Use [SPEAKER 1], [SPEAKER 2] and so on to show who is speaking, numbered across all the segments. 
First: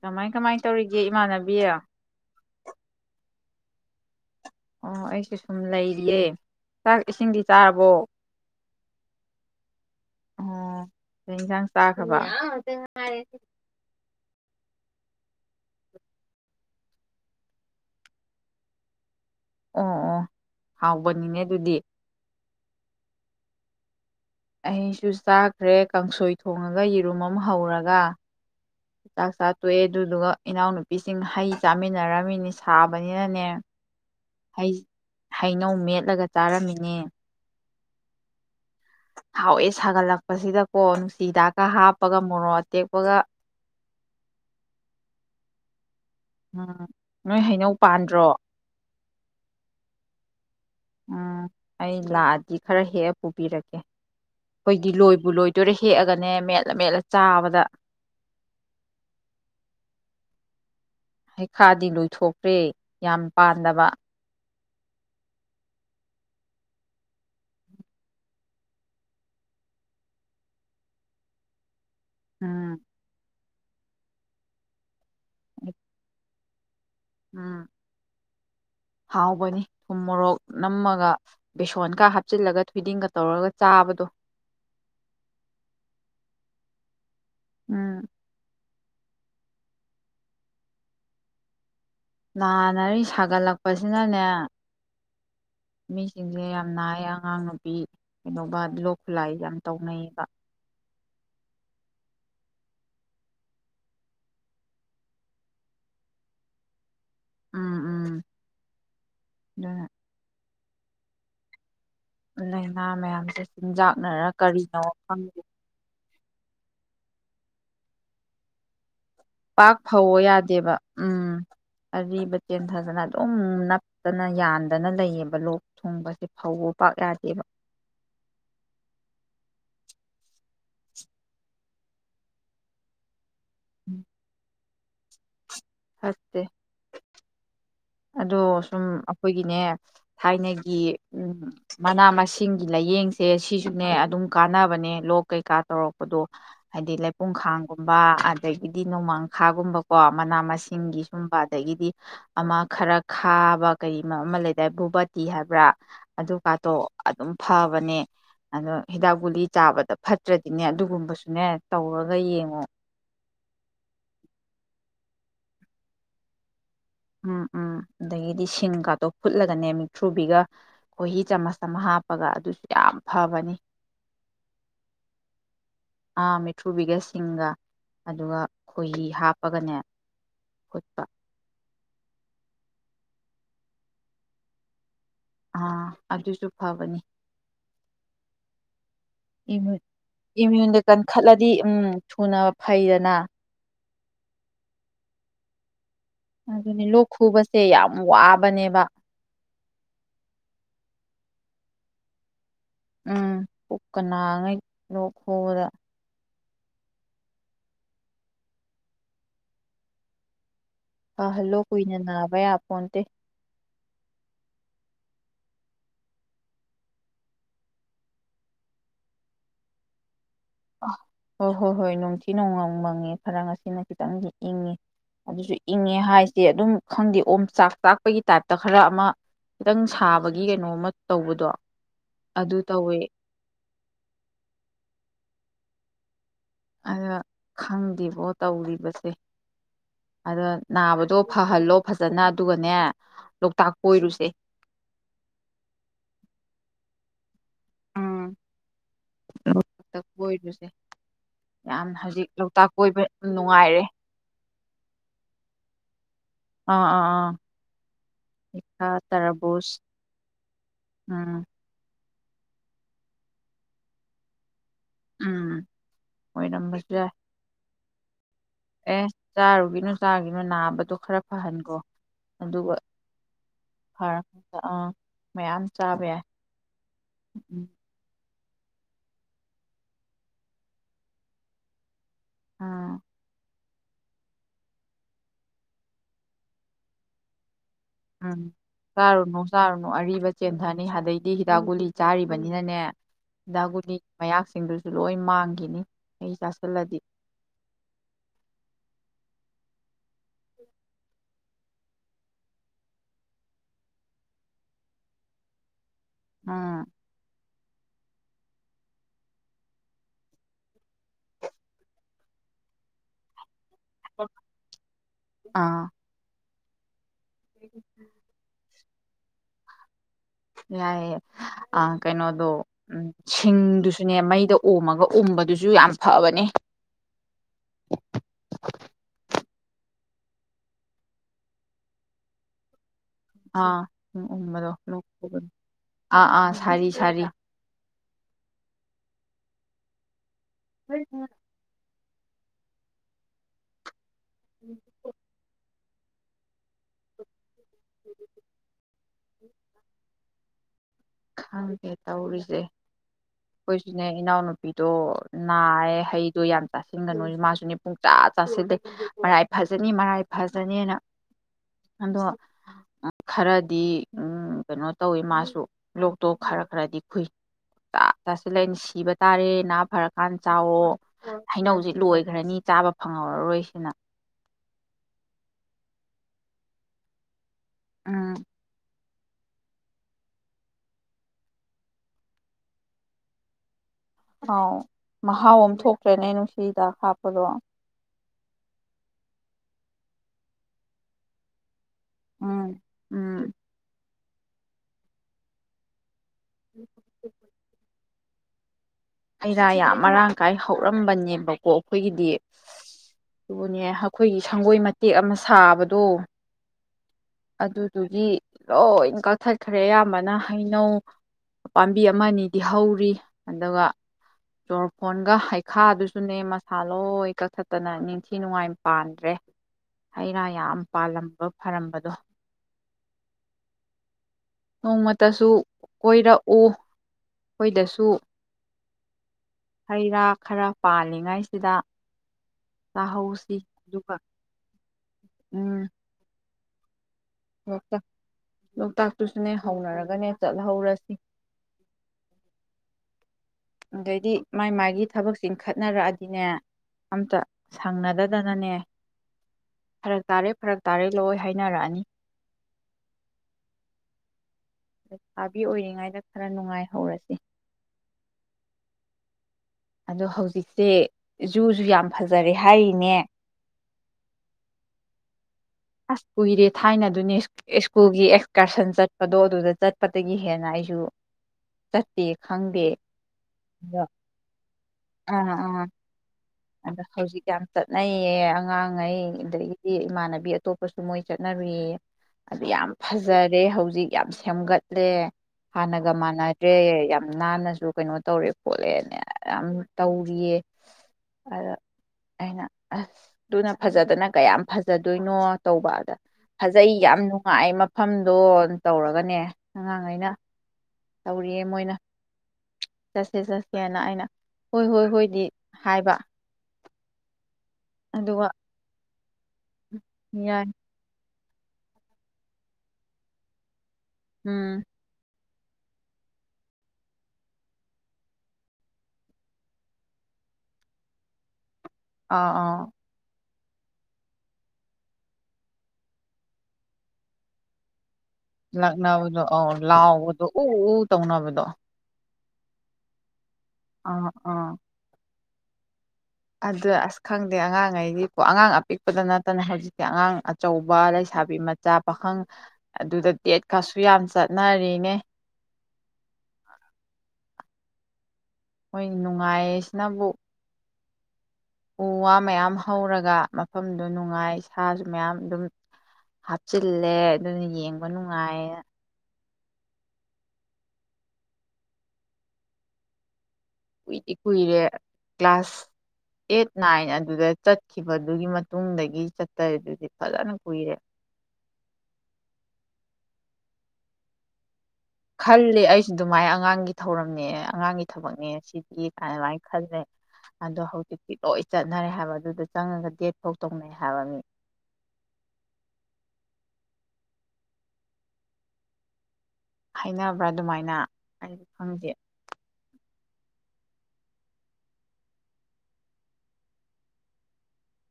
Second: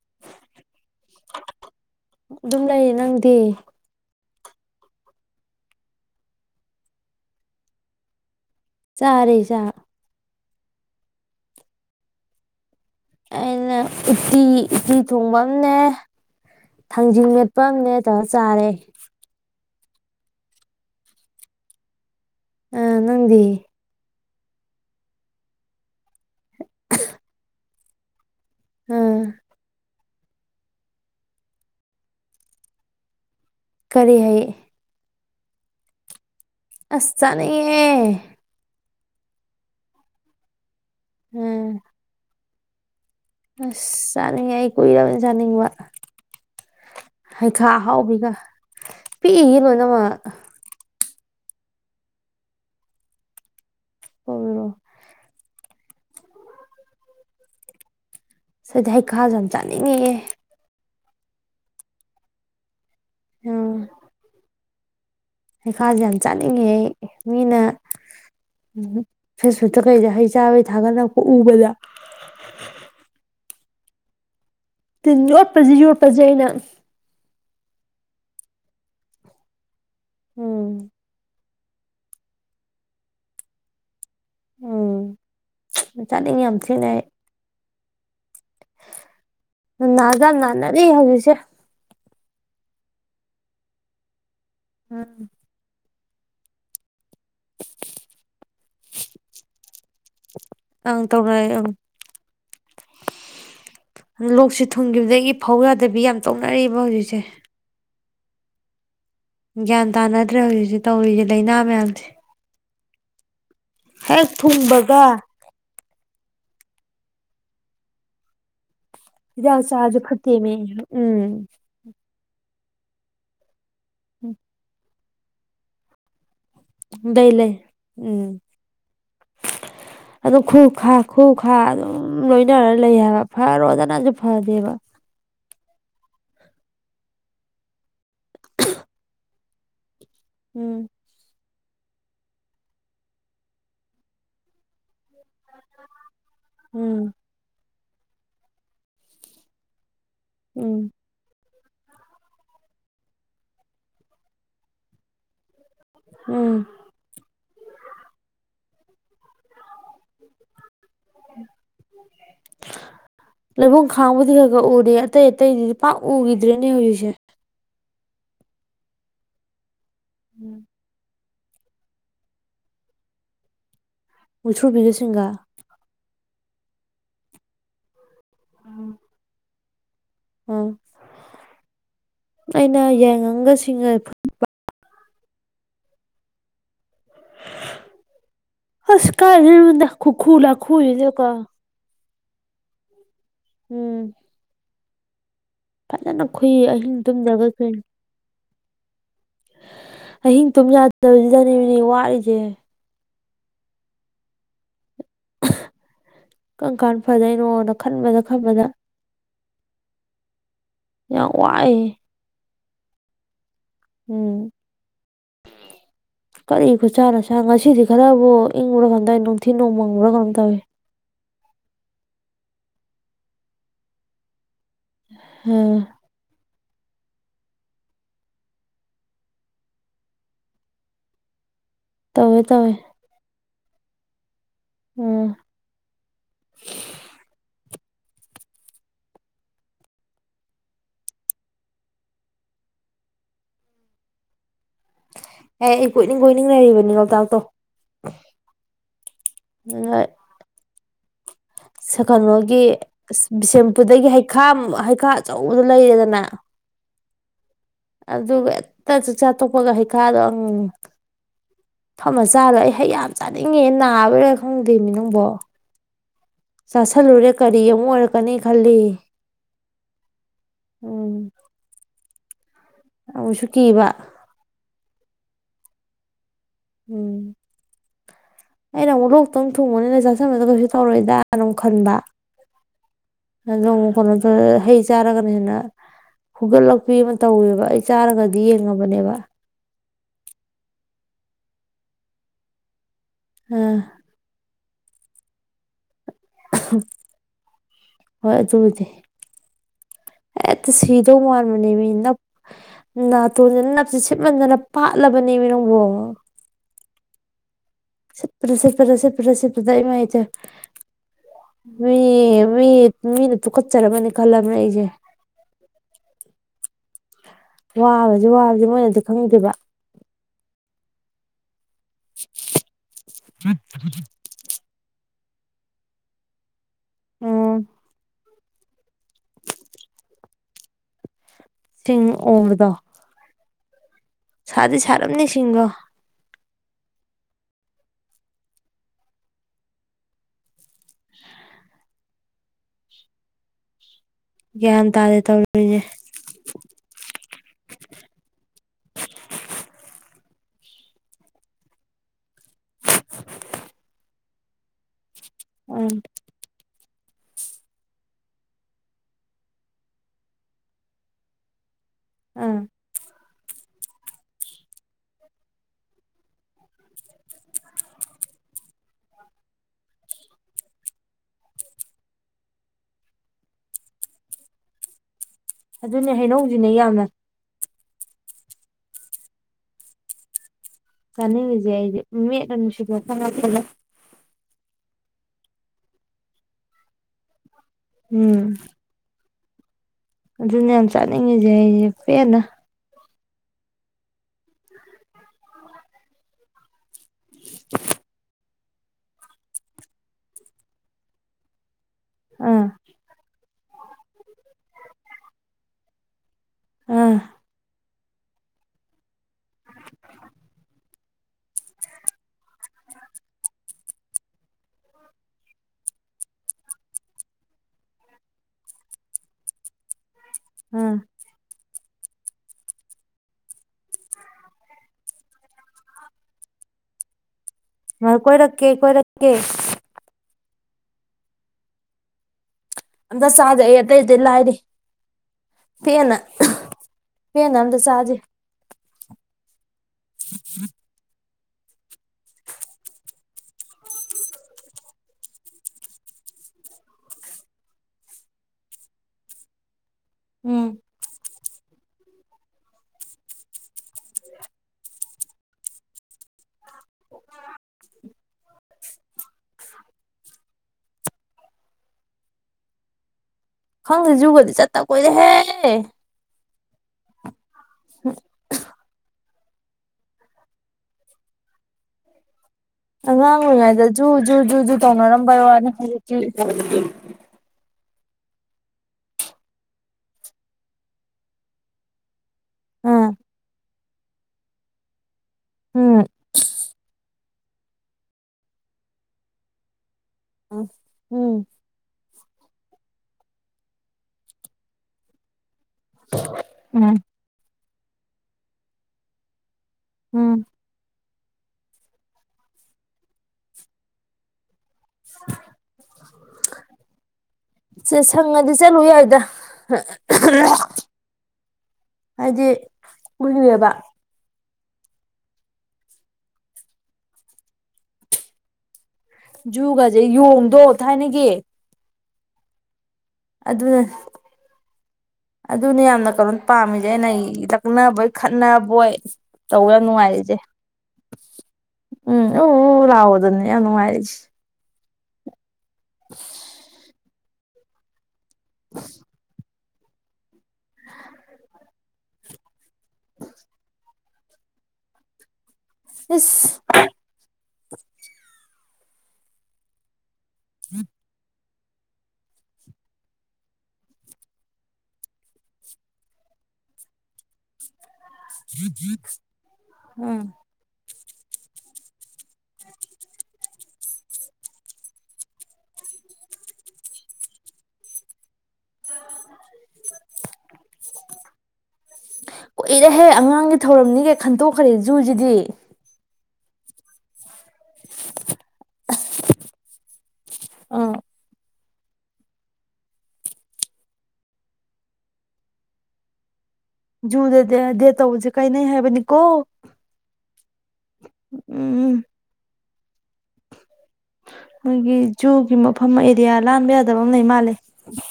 [SPEAKER 1] ꯀꯃꯥꯏ ꯀꯃꯥꯏ ꯇꯧꯔꯤꯒꯦ ꯏꯃꯥꯟꯅꯕꯤꯌꯦ
[SPEAKER 2] ꯑꯗꯨꯝ ꯂꯩꯌꯦ ꯅꯪꯗꯤ
[SPEAKER 1] ꯑꯣ ꯑꯩꯁꯨ ꯁꯨꯝ ꯂꯩꯔꯤꯌꯦ ꯆꯥꯛ ꯏꯁꯤꯡꯗꯤ ꯆꯥꯔꯕꯣ
[SPEAKER 2] ꯆꯔꯦ ꯆꯥ
[SPEAKER 1] ꯑꯣ ꯀꯩ ꯏꯟꯁꯥꯡ ꯆꯥꯈ꯭ꯔꯕ
[SPEAKER 2] ꯑꯩꯅ ꯎꯇꯤ [unintelligible] ꯊꯣꯡꯕ ꯑꯅꯦ ꯊꯥꯡꯖꯤꯡ ꯃꯦꯠꯄ ꯑꯃꯅꯦ ꯇꯧꯔ ꯆꯥꯔꯦ
[SPEAKER 1] ꯑꯣ ꯑꯣ ꯍꯥꯎꯕꯅꯤꯅꯦ ꯑꯗꯨꯗꯤ
[SPEAKER 2] ꯑ ꯅꯪꯗꯤ
[SPEAKER 1] ꯑꯩꯁꯨ ꯆꯥꯈ꯭ꯔꯦ ꯀꯥꯡꯁꯣꯏ ꯊꯣꯡꯉꯒ ꯌꯦꯔꯨꯝ ꯑꯃ ꯍꯧꯔꯒ
[SPEAKER 2] ꯑꯥ
[SPEAKER 1] ꯆꯥꯛ ꯆꯥ ꯇꯣꯛꯑꯦ ꯑꯗꯨꯗꯨꯒ ꯏꯅꯥꯎꯅꯨꯄꯤꯁꯤꯡ ꯍꯩ ꯆꯥꯃꯤꯟꯅꯔꯝꯃꯤꯅꯤ ꯁꯥꯕꯅꯤꯅꯅꯦ
[SPEAKER 2] ꯀꯔꯤ ꯍꯩ
[SPEAKER 1] ꯍꯩꯅꯧ ꯃꯦꯠꯂꯒ ꯆꯥꯔꯝꯃꯤꯅꯦ
[SPEAKER 2] ꯑꯁ [unintelligible]
[SPEAKER 1] ꯍꯥꯎꯋꯦ ꯁꯥꯒꯠꯂꯛꯄꯁꯤꯗ ꯀꯣ ꯅꯨꯡꯁꯤꯗꯥꯛꯀ
[SPEAKER 2] ꯎꯝ
[SPEAKER 1] ꯍꯥꯞꯄꯒ ꯃꯣꯔꯣꯛ ꯇꯦꯛꯄꯒ
[SPEAKER 2] ꯑꯁ ꯆꯥꯅꯤꯡꯉꯦ ꯑꯩ ꯀꯨꯏꯔꯕꯅꯤ ꯆꯥꯅꯤꯡꯕ
[SPEAKER 1] ꯎꯝ ꯅꯣꯏ
[SPEAKER 2] ꯍꯩꯈꯥ
[SPEAKER 1] ꯍꯩꯅꯧ ꯄꯥꯟꯗ꯭ꯔꯣ
[SPEAKER 2] ꯑꯍꯥꯎꯕꯤꯒ ꯄꯤꯛꯏꯌꯦ ꯂꯣꯏꯅꯃꯛ
[SPEAKER 1] ꯎꯝ ꯑꯩ ꯂꯥꯛꯑꯗꯤ ꯈꯔ ꯍꯦꯛ ꯄꯨꯕꯤꯔꯛꯀꯦ
[SPEAKER 2] ꯄꯣꯔꯣ
[SPEAKER 1] ꯑꯩꯈꯣꯏꯒꯤ ꯂꯣꯏꯕꯨ ꯂꯣꯏ [unintelligible] ꯍꯦꯛꯑꯒꯅꯦ ꯃꯦꯠꯂ ꯃꯦꯠꯂ ꯆꯥꯕꯗ
[SPEAKER 2] ꯁꯤꯗ ꯍꯩꯈꯥꯖ ꯌꯥꯝ ꯆꯥꯅꯤꯡꯉꯤꯌꯦ
[SPEAKER 1] ꯍꯩꯈꯥꯗꯤ ꯂꯣꯏꯊꯣꯛꯈ꯭ꯔꯦ ꯌꯥꯝ
[SPEAKER 2] ꯎꯝ
[SPEAKER 1] ꯄꯥꯟꯗꯕ
[SPEAKER 2] ꯍꯩꯈꯥꯁꯦ ꯌꯥꯝ ꯆꯥꯅꯤꯡꯉꯦ ꯑꯩ ꯃꯤꯅ ꯐꯦꯁꯕꯨꯛꯇ ꯀꯩꯗ ꯍꯩ ꯆꯥꯕꯩ ꯊꯥꯒꯠꯂꯛꯄ ꯎꯕꯗ
[SPEAKER 1] ꯎꯝ
[SPEAKER 2] ꯇꯤꯟ ꯌꯣꯠꯄꯁꯤ ꯌꯣꯠꯄꯁꯤ ꯑꯩꯅ
[SPEAKER 1] ꯑꯥ ꯍꯥꯎꯕꯅꯤ ꯊꯨꯝ ꯃꯣꯔꯣꯛ
[SPEAKER 2] ꯎꯝ
[SPEAKER 1] ꯅꯝꯃꯒ ꯕꯦꯁꯣꯟꯒ ꯍꯥꯞꯆꯤꯜꯂꯒ ꯊꯣꯏꯗꯤꯡꯒ ꯇꯧꯔꯒ ꯆꯥꯕꯗꯣ
[SPEAKER 2] ꯎꯝ ꯆꯥꯅꯤꯡ ꯌꯥꯝ ꯊꯤꯅ ꯑꯩ
[SPEAKER 1] ꯎꯝ
[SPEAKER 2] ꯅꯥꯗꯥ ꯅꯅꯤ ꯍꯥꯖꯤꯁꯦ
[SPEAKER 1] ꯂꯥꯟꯅꯔꯤ ꯁꯥꯒꯠꯂꯛꯄꯁꯤꯅꯅꯦ
[SPEAKER 2] ꯎꯝ ꯎꯝ
[SPEAKER 1] ꯃꯤꯁꯤꯡꯁꯦ ꯌꯥꯝ ꯅꯥꯏꯌꯦ ꯑꯉꯥꯡ ꯅꯨꯄꯤ ꯀꯩꯗꯧꯕ ꯂꯣꯛ ꯈꯨꯠꯂꯥꯏ ꯌꯥꯝ ꯇꯧꯅꯩꯌꯦꯕ
[SPEAKER 2] ꯑꯪ ꯇꯧꯅꯑꯦ ꯑꯪ ꯂꯣꯛꯁꯦ ꯊꯨꯡꯈꯤꯕꯗꯒꯤ ꯐꯧ ꯌꯥꯗꯕꯤ ꯌꯥꯝ ꯇꯧꯅꯔꯤꯕ ꯍꯧꯖꯤꯛꯁꯦ
[SPEAKER 1] ꯎꯝ ꯎꯝ ꯑꯗꯨꯅ
[SPEAKER 2] ꯌꯥꯟ ꯇꯥꯅꯗ꯭ꯔ ꯍꯧ ꯁꯤ ꯇꯧꯔꯤꯁꯦ ꯂꯥꯏꯅꯥ ꯃꯌꯥꯝ
[SPEAKER 1] ꯑ ꯑꯃꯦ ꯆꯤꯟꯖꯥꯛꯅꯔ
[SPEAKER 2] ꯍꯦꯛ
[SPEAKER 1] ꯀꯔꯤꯅꯣ
[SPEAKER 2] ꯊꯨꯡꯕꯒ
[SPEAKER 1] ꯈꯪꯒꯦ
[SPEAKER 2] ꯍꯤꯗꯥꯛ
[SPEAKER 1] ꯄꯥꯛ
[SPEAKER 2] ꯆꯥꯔꯁꯨ
[SPEAKER 1] ꯐꯋ
[SPEAKER 2] ꯐꯠꯇꯦꯃꯤ
[SPEAKER 1] ꯌꯥꯗꯦꯕ ꯎꯝ ꯑꯔꯤꯕ ꯌꯦꯊꯥꯖꯅ ꯑꯗꯨꯝ ꯠꯇꯅ ꯌꯥꯟꯗꯅ ꯂꯩꯌꯦꯕ ꯂꯣꯛ ꯊꯣꯡꯕꯁ
[SPEAKER 2] ꯦ ꯂꯩꯦ ꯎꯝ ꯑꯗꯨꯝ ꯈꯨꯔ ꯈꯥ ꯈꯨ ꯈꯥ ꯑꯗꯨꯝ ꯂꯣꯏꯅꯔ ꯂꯩ ꯍꯥꯏꯕ ꯐ ꯔꯣꯖꯅꯁꯨ ꯐꯗꯦꯕ
[SPEAKER 1] ꯑꯁꯦ ꯑꯗꯣ ꯁꯨꯝ ꯑꯩꯈꯣꯏꯒꯤꯅꯦ ꯊꯥꯏꯅꯒꯤ
[SPEAKER 2] ꯎꯝ
[SPEAKER 1] ꯎ ꯃꯅꯥ ꯃꯁꯤꯡꯒꯤ ꯂꯥꯏꯌꯦꯡꯁꯦ ꯁꯤꯁꯨꯅꯦ ꯑꯗꯨꯝ ꯀꯥꯟꯅꯕꯅꯦ ꯂꯣꯛ ꯀꯩꯀꯥ ꯇꯧꯔꯛꯄꯗꯣ ꯍꯥꯏꯗꯤ
[SPEAKER 2] ꯎꯝ
[SPEAKER 1] ꯂꯩꯄꯨꯡ ꯈꯥꯡ ꯨꯝꯕ ꯑꯗꯒꯤꯗꯤ ꯅꯣꯡꯃꯥꯡꯈꯥꯒꯨꯝꯕ ꯀꯣ ꯃꯅꯥ
[SPEAKER 2] ꯎꯝ
[SPEAKER 1] ꯃꯁꯤꯡꯒꯤ ꯁꯨꯝꯕ ꯑꯗꯒꯤꯗꯤ ꯑꯃ ꯈꯔ ꯈꯥꯕ ꯀꯔꯤ ꯑꯃ ꯂꯩꯗꯥ ꯚꯣꯕꯇꯤ ꯍꯥꯏꯕ꯭ꯔꯥ
[SPEAKER 2] ꯎꯝ
[SPEAKER 1] ꯑꯗꯨꯒꯗꯣ ꯑꯗꯨꯝ ꯐꯕꯅꯦ ꯑꯗꯣ ꯍꯤꯗꯥꯛ ꯒꯨꯂꯤ ꯆꯥꯕꯗ ꯐꯠꯇ꯭ꯔꯗꯤꯅꯦ ꯑꯗꯨ
[SPEAKER 2] ꯂꯕꯨꯡ ꯈꯃꯗꯤ ꯈꯒ ꯎꯔꯤ ꯣꯏꯗ ꯄ ꯎꯨꯒꯗ꯭ꯔꯦ
[SPEAKER 1] ꯎꯝ ꯎꯝ ꯑꯗꯒꯤꯗꯤ ꯁꯤꯡ ꯀꯥꯗꯣ ꯐꯨꯠꯂꯒꯅꯦ ꯊ꯭ꯔꯨꯕꯤꯒꯥ ꯍꯍꯤ ꯆꯃꯁ ꯑꯃ ꯍꯥꯞꯄꯒ ꯑꯗꯨꯁꯨ ꯌꯥꯝ ꯐꯕꯅꯤ
[SPEAKER 2] ꯃꯨꯊ꯭ꯔꯨꯕꯤꯒ ꯁꯤꯡꯒ
[SPEAKER 1] ꯑꯥ ꯃꯨꯊ꯭ꯔꯨꯕꯤꯒ ꯁꯤꯡꯒ ꯑꯗꯨꯒ ꯈꯣꯏꯍꯤ ꯍꯥꯞ ꯄꯒꯅꯦ
[SPEAKER 2] ꯑꯥ
[SPEAKER 1] ꯐꯨꯠꯄ
[SPEAKER 2] ꯑꯩꯅ ꯌꯥꯏꯉꯪꯒ ꯁꯤꯡꯒ ꯐꯨꯠꯄ
[SPEAKER 1] ꯑꯥ ꯑꯗꯨꯁꯨ ꯐꯕꯅꯤ
[SPEAKER 2] ꯑꯁ
[SPEAKER 1] ꯏꯃꯨꯟ
[SPEAKER 2] ꯀꯥꯏꯗꯩꯅꯣꯗ ꯈꯨꯈꯨ
[SPEAKER 1] ꯏꯃ꯭ꯌꯨꯟꯗ
[SPEAKER 2] ꯂꯛꯈꯨꯁꯤꯗ ꯀꯣ
[SPEAKER 1] ꯀꯟꯈꯠꯂꯗꯤ ꯎꯝ ꯊꯨꯅ ꯐꯩꯗꯅ
[SPEAKER 2] ꯎꯝ ꯐꯖꯅ ꯈꯨꯏ
[SPEAKER 1] ꯑꯗꯨꯅꯤ
[SPEAKER 2] ꯑꯍꯤꯡ
[SPEAKER 1] ꯂꯣꯛ
[SPEAKER 2] ꯇꯨꯝꯗꯒ
[SPEAKER 1] ꯈꯨꯕꯁꯦ
[SPEAKER 2] ꯈꯨꯏ
[SPEAKER 1] ꯌꯥꯝ ꯋꯥꯕꯅꯦꯕ
[SPEAKER 2] ꯑꯍꯤꯡ ꯇꯨꯝ ꯌꯥꯗꯕ [unintelligible] ꯋꯔꯤꯖꯦ
[SPEAKER 1] ꯎꯝ ꯄꯨꯀꯅꯥꯥꯉꯩ ꯂꯣꯛ ꯈꯨꯕꯗ
[SPEAKER 2] ꯀꯔꯝ ꯀꯥꯟ ꯐꯗꯩꯅꯣꯅ ꯈꯟꯕꯗ ꯈꯟꯕꯗ ꯌꯥꯝ
[SPEAKER 1] ꯑꯥ ꯍꯜꯂꯣ
[SPEAKER 2] ꯋꯥꯏꯌꯦ
[SPEAKER 1] ꯀꯨꯏꯅ ꯅꯥꯕꯥ ꯌꯥꯕꯥ ꯄꯣꯟꯇꯦ
[SPEAKER 2] ꯎꯝ ꯀꯔꯤ ꯈꯨ ꯁꯥ ꯂꯛꯁꯥ ꯅꯣ ꯉꯁꯤꯗꯤ ꯈꯔꯕꯨ ꯏꯪꯕꯔꯥ ꯀꯩꯅꯣꯝ ꯇꯧꯏ ꯅꯨꯡꯊꯤ ꯅꯣꯡ ꯃꯪꯕ꯭ꯔꯥꯟꯗ ꯇꯋꯦ
[SPEAKER 1] ꯑ ꯍꯣꯏ ꯍꯣꯏ ꯍꯣꯏ ꯅꯨꯡꯊꯤ ꯅꯣꯡꯃꯡ ꯃꯪꯉꯦ ꯈꯔꯥ ꯉꯁꯤꯅ ꯈꯤꯇꯪꯗꯤ ꯏꯪꯉꯦ ꯑꯗꯨꯁꯨ
[SPEAKER 2] ꯑꯥ
[SPEAKER 1] ꯏꯪꯉꯦ ꯍꯥꯏꯁꯦ ꯑꯗꯨꯝ ꯈꯪꯗꯦ ꯑꯣꯝ ꯆꯥꯛ ꯆꯥꯛꯄꯒꯤ ꯇꯥꯏꯞꯇ ꯈꯔ ꯑꯃ ꯈꯤꯇꯪ ꯁꯥꯕꯒꯤ ꯀꯩꯅꯣꯃ ꯇꯧꯕꯗꯣ ꯑꯗꯨ ꯇꯧꯋꯦ
[SPEAKER 2] ꯎꯝ
[SPEAKER 1] ꯑꯗ ꯈꯪꯗꯦꯕꯣ ꯇꯧꯔꯤꯕꯁꯦ ꯑꯗ ꯅꯥꯕꯗꯣ ꯐꯍꯜꯂꯣ ꯐꯖꯅ ꯑꯗꯨꯒꯅꯦ ꯂꯣꯛꯇꯥꯛ ꯀꯣꯏꯔꯨꯁꯦ
[SPEAKER 2] ꯑꯦ ꯑꯩ ꯀꯣꯏꯅꯤꯡ ꯀꯣꯏꯅꯤꯡ ꯂꯩꯔꯤꯕꯅꯤ ꯂꯣꯛꯇꯥꯛꯇꯣ
[SPEAKER 1] [unintelligible] ꯁꯦ
[SPEAKER 2] [unintelligible] ꯁꯀꯩꯅꯣꯜꯒꯤ
[SPEAKER 1] ꯅꯨꯡꯉꯥꯏꯔꯦ
[SPEAKER 2] ꯕꯤꯁꯦꯝꯄꯨꯔꯗꯒꯤ ꯍꯩꯈꯥ ꯍꯩꯈꯥ ꯑꯆꯧꯕꯗ ꯂꯩꯔꯦꯗꯅ
[SPEAKER 1] ꯑꯥ [inaudible]
[SPEAKER 2] ꯑꯗꯨꯒ
[SPEAKER 1] ꯍꯩꯈꯥ
[SPEAKER 2] ꯍꯦꯛꯇ ꯆꯥꯛ ꯆꯥꯊꯣꯛꯄꯒ
[SPEAKER 1] ꯇꯔꯕꯨꯁ
[SPEAKER 2] ꯍꯩꯈꯥꯗꯣ
[SPEAKER 1] ꯎꯝ
[SPEAKER 2] [unintelligible] ꯐꯝꯃ [unintelligible] ꯑꯩ ꯍꯩ ꯌꯥꯝ ꯆꯥꯅꯤꯡꯉꯦ ꯅꯥꯕꯩꯔꯥ ꯈꯪꯗ꯭ꯔꯦ
[SPEAKER 1] ꯎꯝ
[SPEAKER 2] [unintelligible]
[SPEAKER 1] ꯑꯣꯏꯔꯝꯕꯁꯨ ꯌꯥꯏ
[SPEAKER 2] ꯆꯁꯤꯂꯨꯔꯦ ꯀꯔꯤ ꯑꯃꯨꯛ ꯑꯣ [unintelligible]
[SPEAKER 1] ꯑꯦ ꯆꯥꯔꯨꯒꯤꯅꯨ ꯆꯥꯒꯤꯅꯨ ꯅꯥꯕꯗꯣ
[SPEAKER 2] ꯎꯝ
[SPEAKER 1] ꯈꯔ ꯐꯍꯟꯈꯣ ꯑꯗꯨꯒ
[SPEAKER 2] ꯑꯃꯨꯛꯁꯨ ꯀꯤꯕ
[SPEAKER 1] ꯍꯥꯔꯗ ꯃꯌꯥꯝ ꯆꯥꯕ ꯌꯥꯏ
[SPEAKER 2] ꯎꯝ
[SPEAKER 1] ꯎꯝ
[SPEAKER 2] ꯑꯩꯅ [unintelligible] ꯊꯨꯡꯕꯅꯤꯅ ꯆꯥꯁꯟꯕꯗ ꯀꯩꯁꯨ ꯇꯧꯔꯣꯏꯗꯅ ꯑꯃꯨꯛ ꯈꯟꯕ ꯑꯗꯨ ꯑꯃꯨꯛ ꯀꯩꯅꯣ ꯇꯧ ꯍꯩ ꯆꯥꯔꯒꯅ ꯍꯦꯟꯅ ꯍꯧꯒꯠꯂꯛꯄꯤ ꯑꯃ ꯇꯧꯋꯦꯕ ꯑꯩ
[SPEAKER 1] ꯎꯝ
[SPEAKER 2] ꯆꯥꯔꯒꯗꯤ ꯌꯦꯡꯉꯕꯅꯦꯕ
[SPEAKER 1] ꯆꯥꯔꯨꯅꯨ ꯆꯥꯔꯨꯅꯨ ꯑꯔꯤꯕ ꯆꯦꯟꯊꯅꯤ ꯑꯗꯩ ꯗꯤ ꯍꯤꯗꯥꯛ ꯒꯨꯂꯤ ꯆꯥꯔꯤꯕꯅꯤꯅꯅꯦ ꯍꯤꯗꯥꯛ
[SPEAKER 2] ꯑꯥ
[SPEAKER 1] ꯒꯨꯅꯤ ꯃꯌꯥꯛ ꯁꯤꯪꯗꯨ ꯂꯣꯏ ꯃꯥꯡꯈꯤꯅꯤ ꯑꯩ ꯆꯥꯁꯤꯜꯂꯗꯤ
[SPEAKER 2] ꯍꯣꯏ ꯑꯗꯨꯕꯨꯗꯤ ꯑꯦ ꯇ ꯁꯤꯗꯣ ꯃꯥꯂꯤ ꯑꯗꯨꯅꯦꯃꯤ ꯅꯞ ꯅꯥꯇꯣꯟꯁꯦ ꯅꯞ ꯁꯤꯠꯃꯟꯗꯅ ꯄꯥꯠꯂꯕꯅꯦꯃꯤ ꯅꯪꯕꯣ
[SPEAKER 1] ꯑꯥ
[SPEAKER 2] ꯄ꯭ ꯁꯤꯄ꯭ꯗ ꯁꯤꯠ ꯁꯤꯄꯗ ꯃꯥꯍꯤꯇ ꯃꯤ ꯃꯤ ꯃꯤ ꯅ ꯈꯨꯠ ꯆꯂꯥꯕꯅꯤ ꯈꯅꯜꯕꯅꯤ ꯂꯩꯏꯖ
[SPEAKER 1] ꯑꯥ
[SPEAKER 2] ꯋꯥꯕꯖ ꯋꯥꯕꯖ ꯃꯣꯏꯅꯗꯤ ꯈꯪꯗꯦꯕ
[SPEAKER 1] ꯌꯥꯑꯌꯦ ꯑ ꯀꯩꯅꯣꯗꯣ ꯎꯝ ꯁꯤꯡꯗꯨꯁꯨꯅꯦ ꯃꯩꯗ ꯑꯣꯝꯃꯒ ꯎꯝꯕꯗꯨꯁꯨ ꯌꯥꯝ ꯐꯕꯅꯦ
[SPEAKER 2] ꯎꯝ ꯁꯤꯡ ꯎꯃꯗ
[SPEAKER 1] ꯑꯥ ꯎꯝ ꯎꯝꯕꯗꯣ ꯂꯣꯛ
[SPEAKER 2] ꯁꯤꯡꯗꯣ
[SPEAKER 1] ꯈꯨꯅꯗꯣ ꯁꯔꯤ ꯁꯔꯤ ꯎꯝ ꯎꯝ
[SPEAKER 2] ꯒ꯭ꯌꯥꯟ ꯇꯥꯗꯦ ꯇꯧꯔꯤꯁꯦ
[SPEAKER 1] [unintelligible] ꯈꯪꯒꯦ ꯇꯧꯔꯤꯁꯦ ꯑꯩꯈꯣꯏꯁꯨꯅꯦ ꯏꯅꯥꯎꯅꯨꯄꯤꯗꯣ
[SPEAKER 2] ꯎꯝ
[SPEAKER 1] ꯅꯥꯑꯌꯦ ꯍꯩꯗꯨ ꯌꯥꯝ ꯆꯥꯁꯤꯟꯗꯅꯣꯏ ꯃꯥꯁꯨꯅꯦ ꯄꯨꯡ ꯆꯥ ꯆꯥꯁꯤꯜꯂꯤꯦ ꯃꯔꯥꯏ ꯐꯖꯅꯤ ꯃꯔꯥꯏ ꯐꯖꯅꯤꯅ ꯑꯗꯣ
[SPEAKER 2] ꯑꯥ
[SPEAKER 1] ꯈꯔꯗꯤ ꯀꯩꯅꯣ ꯇꯧꯋꯤ ꯃꯥꯁꯨ ꯂꯣꯛꯇꯣ ꯈꯔ ꯈꯔꯗꯤ ꯈꯨꯨꯏ ꯆ ꯆꯥꯁꯤꯂꯅ ꯁꯤꯕ ꯇꯥꯔꯦ ꯅꯥ ꯐꯔꯀꯥꯟꯗ ꯆꯥꯎꯋꯣ ꯍꯩꯅꯧꯁꯤ ꯂꯣꯏꯈ꯭ꯔꯅꯤ ꯆꯥꯕ ꯐꯪꯍꯧꯔꯔꯣꯏ ꯁꯤꯅ
[SPEAKER 2] ꯑꯗꯨꯅꯦ ꯍꯩꯅꯧꯁꯤꯅꯦ ꯌꯥꯝꯅ
[SPEAKER 1] ꯑꯝ
[SPEAKER 2] ꯆꯅꯤꯡꯖꯦ ꯑꯩꯗꯤ ꯃꯦꯠꯂꯥ ꯅꯨꯡꯁꯤ ꯍꯤꯗꯥꯛ ꯀꯥ ꯍꯥꯞꯄꯒ
[SPEAKER 1] ꯑ ꯃꯍꯥꯎ ꯑꯃ ꯊꯣꯛꯇ꯭ꯔꯦꯅꯦ ꯅꯨꯡꯁꯤꯗ ꯍꯥꯞꯄꯗꯣ
[SPEAKER 2] ꯎꯝ ꯑꯗꯨꯅ ꯌꯥꯝ ꯆꯥꯅꯤꯡꯉꯤꯁꯦ ꯑꯩꯁꯦ ꯄꯦꯟꯅ
[SPEAKER 1] ꯎꯝ ꯎꯝ ꯎꯝ
[SPEAKER 2] [inaudible]
[SPEAKER 1] ꯍꯩꯔꯥ ꯌꯥꯝ ꯃꯔꯥꯡ ꯀꯥꯏ ꯍꯧꯔꯝꯕꯅꯦꯕꯀꯣ ꯑꯩꯈꯣꯏꯒꯤꯗꯤ
[SPEAKER 2] ꯑꯥ
[SPEAKER 1] ꯑꯗꯨꯕꯨꯅꯦ ꯑꯩꯈꯣꯏꯒꯤ ꯁꯪꯒꯣꯏ ꯃꯇꯦꯛ ꯑꯃ ꯁꯥꯕꯗ ꯇꯣ
[SPEAKER 2] ꯑꯥ
[SPEAKER 1] ꯑꯗꯨꯗꯨꯒꯤ ꯂꯣꯏ ꯀꯛꯊꯠꯈ꯭ꯔꯦ ꯑꯌꯥꯝꯕꯅ ꯍꯩꯅꯧ ꯄꯥꯝꯕꯤ ꯑꯃ ꯑꯅꯤꯗꯤ ꯍꯧꯔꯤ ꯑꯗꯨꯒ ꯆꯣꯔꯐꯣꯟꯒ ꯍꯩꯈꯥꯗꯨꯁꯨꯅꯦ ꯃꯁꯥ ꯂꯣꯏ ꯀꯛꯊꯠꯇꯅ ꯅꯤꯡꯊꯤ ꯅꯨꯡꯉꯥꯏ ꯄꯥꯟꯗ꯭ꯔꯦ ꯍꯩ ꯔꯥ ꯌꯥꯝ
[SPEAKER 2] ꯑꯥ
[SPEAKER 1] ꯄꯥꯜꯂꯝꯕ ꯐꯔꯝꯕꯗ ꯗꯣ ꯅꯣꯡꯃꯇꯁꯨ ꯀꯣꯏꯔꯛꯎ ꯑꯩꯈꯣꯏꯗꯁꯨ
[SPEAKER 2] ꯉꯥ ꯀꯣꯏꯔꯛꯀꯦ ꯀꯣꯏꯔꯛꯀꯦ
[SPEAKER 1] ꯍꯩ ꯔꯥ ꯈꯔ ꯄꯥꯜꯂꯤꯉꯥꯏꯁꯤꯗ
[SPEAKER 2] ꯑꯝꯇ ꯆꯥꯖ ꯑꯩ ꯑꯇꯩ ꯑꯇꯩ ꯂꯥꯏꯔꯤ
[SPEAKER 1] ꯎꯝ
[SPEAKER 2] ꯄꯦꯟꯅ ꯄꯦꯟꯅ ꯑꯝꯇ
[SPEAKER 1] ꯂꯣꯛꯇꯥꯛ
[SPEAKER 2] ꯆꯥꯁꯦ
[SPEAKER 1] ꯂꯣꯛꯇꯥꯛꯇꯨꯁꯨꯅꯦ ꯍꯧꯅꯔꯒꯅꯦ ꯆꯠꯍꯧꯔꯁꯤ ꯑꯗꯩꯗꯤ ꯃꯥꯏ ꯃꯥꯒꯤ ꯊꯕꯛ ꯆꯤꯡꯈꯠꯅꯔꯛꯑꯗꯤꯅꯦ ꯑꯝꯇ ꯁꯪꯅꯗꯗꯅꯅꯦ ꯐꯔꯛ ꯇꯥꯔꯦ
[SPEAKER 2] ꯎꯝ
[SPEAKER 1] ꯐꯔꯛ ꯇꯥꯔꯦ ꯂꯣꯏ ꯍꯥꯏ ꯅꯥꯔꯥꯅꯤ ꯂꯩꯁꯥꯕꯤ ꯑꯣꯏꯔꯤꯉꯥꯏꯗ ꯈꯔ ꯅꯨꯡꯉꯥꯏꯍꯧꯔꯁꯤ ꯑꯗꯣ ꯍꯧꯖꯤꯛꯁꯦ ꯖꯨꯁꯨ ꯌꯥꯝ ꯐꯖꯔꯦ ꯍꯥꯏꯔꯤꯅꯦ
[SPEAKER 2] ꯈꯪꯗꯦ ꯖꯨꯒꯗꯤ ꯆꯠꯇ ꯀꯣꯏꯔꯦ ꯍꯦ ꯍꯦ
[SPEAKER 1] ꯑꯁ ꯀꯨꯏꯔꯦ ꯊꯥꯏꯅꯗꯨꯅꯦ ꯏꯁ꯭ꯀꯨꯜꯒꯤ ꯑꯦꯛꯁꯀꯔꯁꯟ ꯆꯠ ꯑꯗꯨꯗꯣ ꯑꯗꯨꯗ ꯆꯠꯄꯗꯒꯤ ꯍꯦꯟꯅ ꯑꯩꯁꯨ ꯆꯠꯇꯦ ꯈꯪꯗꯦ
[SPEAKER 2] ꯑꯉꯥꯡ ꯑꯣꯏꯔꯤꯉꯩꯗ
[SPEAKER 1] ꯑꯗꯣ
[SPEAKER 2] ꯖꯨ ꯖꯨ ꯖꯨ ꯨ ꯇꯧꯅꯔꯝꯕꯩ ꯋꯥꯅꯤ ꯍꯧꯖꯤꯛꯀꯤ
[SPEAKER 1] ꯑ ꯍꯧꯖꯤꯛ ꯀ ꯆꯠꯅꯩꯌꯦ ꯑꯉꯥꯡꯈꯩ ꯑꯗꯒꯤꯗꯤ ꯏꯃꯥꯟꯅꯕꯤ ꯑꯇꯣꯞꯄꯁꯨ ꯃꯣꯏ ꯆꯠꯅꯔꯨꯏ ꯑꯗꯨ ꯌꯥꯝ
[SPEAKER 2] ꯎꯝ
[SPEAKER 1] ꯐꯖꯔꯦ ꯍꯧꯖꯤꯛ ꯍꯧꯖꯤꯛ ꯌꯥꯝ ꯁꯦꯝꯒꯠꯂꯦ
[SPEAKER 2] ꯎꯝ
[SPEAKER 1] ꯍꯥꯟꯅꯒꯃꯅꯗꯦ ꯌꯥꯝ ꯅꯥꯟꯅꯁꯨ ꯀꯩꯅꯣ ꯇꯧꯔꯦ ꯈꯣꯠꯂꯦꯅꯦ ꯌꯥꯝ ꯇꯧꯔꯤꯌꯦ
[SPEAKER 2] ꯎꯝ
[SPEAKER 1] ꯑꯗ ꯑꯩꯅ ꯑꯁ ꯑꯗꯨꯨꯅ ꯐꯖꯗꯅ ꯀꯌꯥꯝ ꯐꯖꯗꯣꯏꯅꯣ ꯇꯧꯕ ꯑꯗ ꯐꯖꯩ
[SPEAKER 2] ꯎꯝ
[SPEAKER 1] ꯌꯥꯝ ꯅꯨꯡꯉꯥꯏ ꯃꯛ ꯃꯐꯝꯗꯣ ꯑꯗꯨ ꯇꯧꯔꯒꯅꯦ ꯑꯉꯥꯡꯉꯩꯅ
[SPEAKER 2] ꯎꯝ
[SPEAKER 1] ꯇꯧꯔꯤꯌꯦ ꯃꯣꯏꯅ ꯆꯠꯁꯦ - ꯆꯠꯁꯦꯅ ꯑꯩꯅ ꯍꯣꯏ -ꯍꯣꯏ -ꯍꯣꯏꯗꯤ ꯍꯥꯏꯕ
[SPEAKER 2] ꯆꯦ
[SPEAKER 1] ꯑꯗꯨꯒ
[SPEAKER 2] ꯁꯪꯉꯗꯤ ꯆꯠꯂꯨ ꯌꯥꯏꯗ ꯍ ꯑ
[SPEAKER 1] ꯌꯥꯏ
[SPEAKER 2] ꯍꯥꯏꯗꯤ ꯄꯨꯜꯂꯨꯏꯌꯦꯕ
[SPEAKER 1] ꯎꯝ
[SPEAKER 2] ꯖꯨꯒꯁꯦ ꯌꯣꯡꯗꯣ ꯊꯥꯏꯅꯒꯤ
[SPEAKER 1] ꯑꯥ- ꯑꯥ
[SPEAKER 2] ꯑꯗꯨꯅ- ꯑꯗꯨꯅ ꯌꯥꯝꯅ ꯀꯣ ꯄꯥꯝꯃꯤꯁꯦ ꯑꯩꯅ ꯇꯛꯅꯕꯩ
[SPEAKER 1] ꯂꯛꯅꯕꯗꯣ ꯑ ꯂꯥꯎꯕꯗꯣ ꯎ -ꯎ ꯇꯧꯅꯕꯗꯣ
[SPEAKER 2] ꯑꯣ ꯎ ꯂꯥꯎꯕꯗꯨꯅꯦ ꯌꯥꯝ
[SPEAKER 1] ꯑꯥ- ꯑꯥ
[SPEAKER 2] ꯎ [unintelligible]
[SPEAKER 1] ꯑꯗꯨ ꯑꯁ ꯈꯪꯗꯦ ꯑꯉꯥꯡꯉꯩꯒꯤ ꯀꯣ ꯑꯉꯥꯡ ꯑꯄꯤꯛꯄꯗ ꯅꯠꯇꯅ ꯍꯥꯏ ꯑꯉꯥꯡ ꯑꯆꯧꯕ ꯂꯩꯁꯥꯕꯤ ꯃꯆꯥ ꯄꯥꯈꯪ ꯑꯗꯨꯗ ꯗꯦꯠꯀꯁꯨ ꯌꯥꯝ ꯆꯠꯅꯔꯦꯅꯦ
[SPEAKER 2] ꯏꯁ
[SPEAKER 1] ꯃꯣꯏ ꯅꯨꯡꯉꯥꯏꯌꯦꯁꯤꯅꯕꯨ
[SPEAKER 2] ꯎ [unintelligible]
[SPEAKER 1] ꯎ ꯋꯥ ꯃꯌꯥꯝ ꯍꯧꯔꯒ ꯃꯐꯝꯗꯣ ꯅꯨꯡꯉꯥꯏ ꯁꯥꯁꯨ ꯃꯌꯥꯝ ꯑꯗꯨꯝ ꯍꯥꯞꯆꯤꯜꯂꯦ ꯑꯗꯨꯅ ꯌꯦꯡ
[SPEAKER 2] ꯖꯠ- ꯖꯠ [unintelligible] ꯎꯝ
[SPEAKER 1] ꯀꯨꯏꯗꯤ ꯀꯨꯏꯔꯦ ꯀ꯭ꯂꯥꯁ ꯑꯦꯠ ꯅꯥꯏꯟ ꯑꯗꯨꯗ ꯆꯠꯈꯤꯕ ꯑꯗꯨꯒꯤ ꯃꯇꯨꯡꯗꯒꯤ ꯆꯠꯇꯔꯦ ꯑꯗꯨꯗꯤ ꯐꯖꯅ ꯀꯨꯏꯔꯦ
[SPEAKER 2] ꯀꯨꯏꯔꯦꯍꯦ ꯑꯉꯥꯡꯒꯤ ꯊꯧꯔꯝꯅꯤꯒꯦ ꯈꯟꯇꯣꯛꯈ꯭ꯔꯦ ꯖꯨꯖꯤꯗꯤ
[SPEAKER 1] ꯈꯜꯂꯦ ꯑꯩꯁꯨ ꯑꯗꯨꯃꯥꯏ ꯑꯉꯥꯡꯒꯤ ꯊꯧꯔꯝꯅꯦ ꯑꯉꯥꯡꯒꯤ ꯊꯕꯛꯅꯦ ꯁꯤꯗꯤ ꯑꯗꯨꯃꯥꯏꯅ ꯈꯜꯂꯦ ꯑꯗꯣ
[SPEAKER 2] ꯑꯥ
[SPEAKER 1] ꯍꯧꯖꯤꯛꯇꯤ ꯂꯣꯏ ꯆꯠꯅꯔꯦ ꯍꯥꯏꯕ ꯑꯗꯨꯗ ꯆꯪꯉꯒ ꯗꯦꯠ ꯐꯥꯎ ꯇꯧꯅꯩ ꯍꯥꯏꯕ ꯃꯤ
[SPEAKER 2] ꯖꯨꯗ ꯗꯦ ꯇꯧꯕꯁꯦ ꯀꯥꯏꯅꯩ ꯍꯥꯏꯕꯅꯤꯀꯣ
[SPEAKER 1] ꯍꯥꯏꯅꯕ꯭ꯔꯥ ꯑꯗꯨꯃꯥꯏꯅ ꯑꯩꯗꯤ ꯈꯪꯗꯦ
[SPEAKER 2] ꯑꯩꯈꯣꯏꯒꯤ ꯖꯨꯒꯤ ꯃꯐꯝ ꯑꯦꯔꯤꯌꯥ ꯂꯥꯟꯕ ꯌꯥꯗꯕ ꯑꯃ ꯂꯩ ꯃꯥꯜꯂꯦ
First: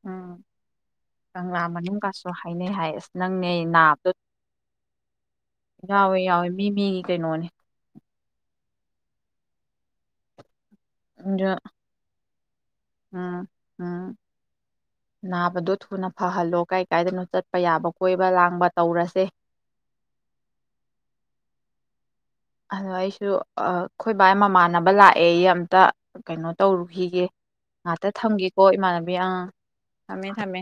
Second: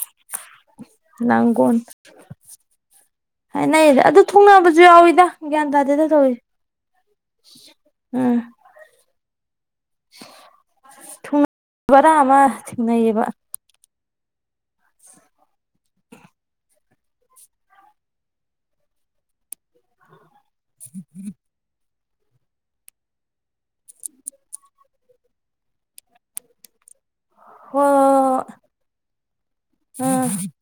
[SPEAKER 1] ꯎꯝ ꯀꯪꯂꯥ
[SPEAKER 2] ꯂꯥꯡꯒꯣꯜ
[SPEAKER 1] ꯃꯅꯨꯡꯒꯁꯨ ꯍꯥꯏꯅꯩ ꯍꯥꯏ ꯑꯁ ꯅꯪꯅꯦ
[SPEAKER 2] ꯍꯥꯏꯅꯩꯗ
[SPEAKER 1] ꯅꯥꯕꯗꯣ
[SPEAKER 2] ꯑꯗꯨ ꯊꯨꯡꯅꯕꯁꯨ ꯌꯥꯎꯋꯤꯗ ꯒ꯭ꯌꯥꯟ ꯇꯥꯗꯦꯗ
[SPEAKER 1] ꯌꯥꯎꯋꯦ
[SPEAKER 2] ꯇꯧꯔꯤꯁꯦ
[SPEAKER 1] ꯌꯥꯎꯋꯦ ꯃꯤ ꯃꯤꯒꯤ ꯀꯩꯅꯣꯅꯤ
[SPEAKER 2] ꯎꯝ
[SPEAKER 1] ꯖ
[SPEAKER 2] ꯕꯣꯔꯥ ꯑꯃꯥ
[SPEAKER 1] ꯎꯝ ꯎꯝ ꯅꯥꯕꯗꯣ ꯊꯨꯅ ꯐꯍꯜꯂꯣ ꯀꯥꯏ ꯀꯥꯏꯗꯅꯣ ꯆꯠꯄ ꯌꯥꯕ ꯀꯣꯏꯕ ꯂꯥꯡꯕ ꯇꯧꯔꯁꯦ ꯑꯗꯣ ꯑꯩꯁꯨ ꯑꯩꯈꯣꯏ ꯕꯥꯏ ꯃꯃꯥꯟꯅꯕ ꯂꯥꯛꯑꯦ ꯌꯦ ꯑꯩ ꯑꯝꯇ ꯀꯩꯅꯣ ꯇꯧꯔꯨꯈꯤꯒꯦ
[SPEAKER 2] ꯍꯣꯏ
[SPEAKER 1] ꯉꯍꯥꯛꯇ
[SPEAKER 2] ꯍꯣꯏ ꯍꯣꯏ
[SPEAKER 1] ꯊꯝꯒꯦꯀꯣ ꯏꯃꯥꯟꯅꯕꯤ ꯑ
[SPEAKER 2] ꯎꯝ
[SPEAKER 1] ꯊꯝꯃꯦ ꯊꯝꯃꯦ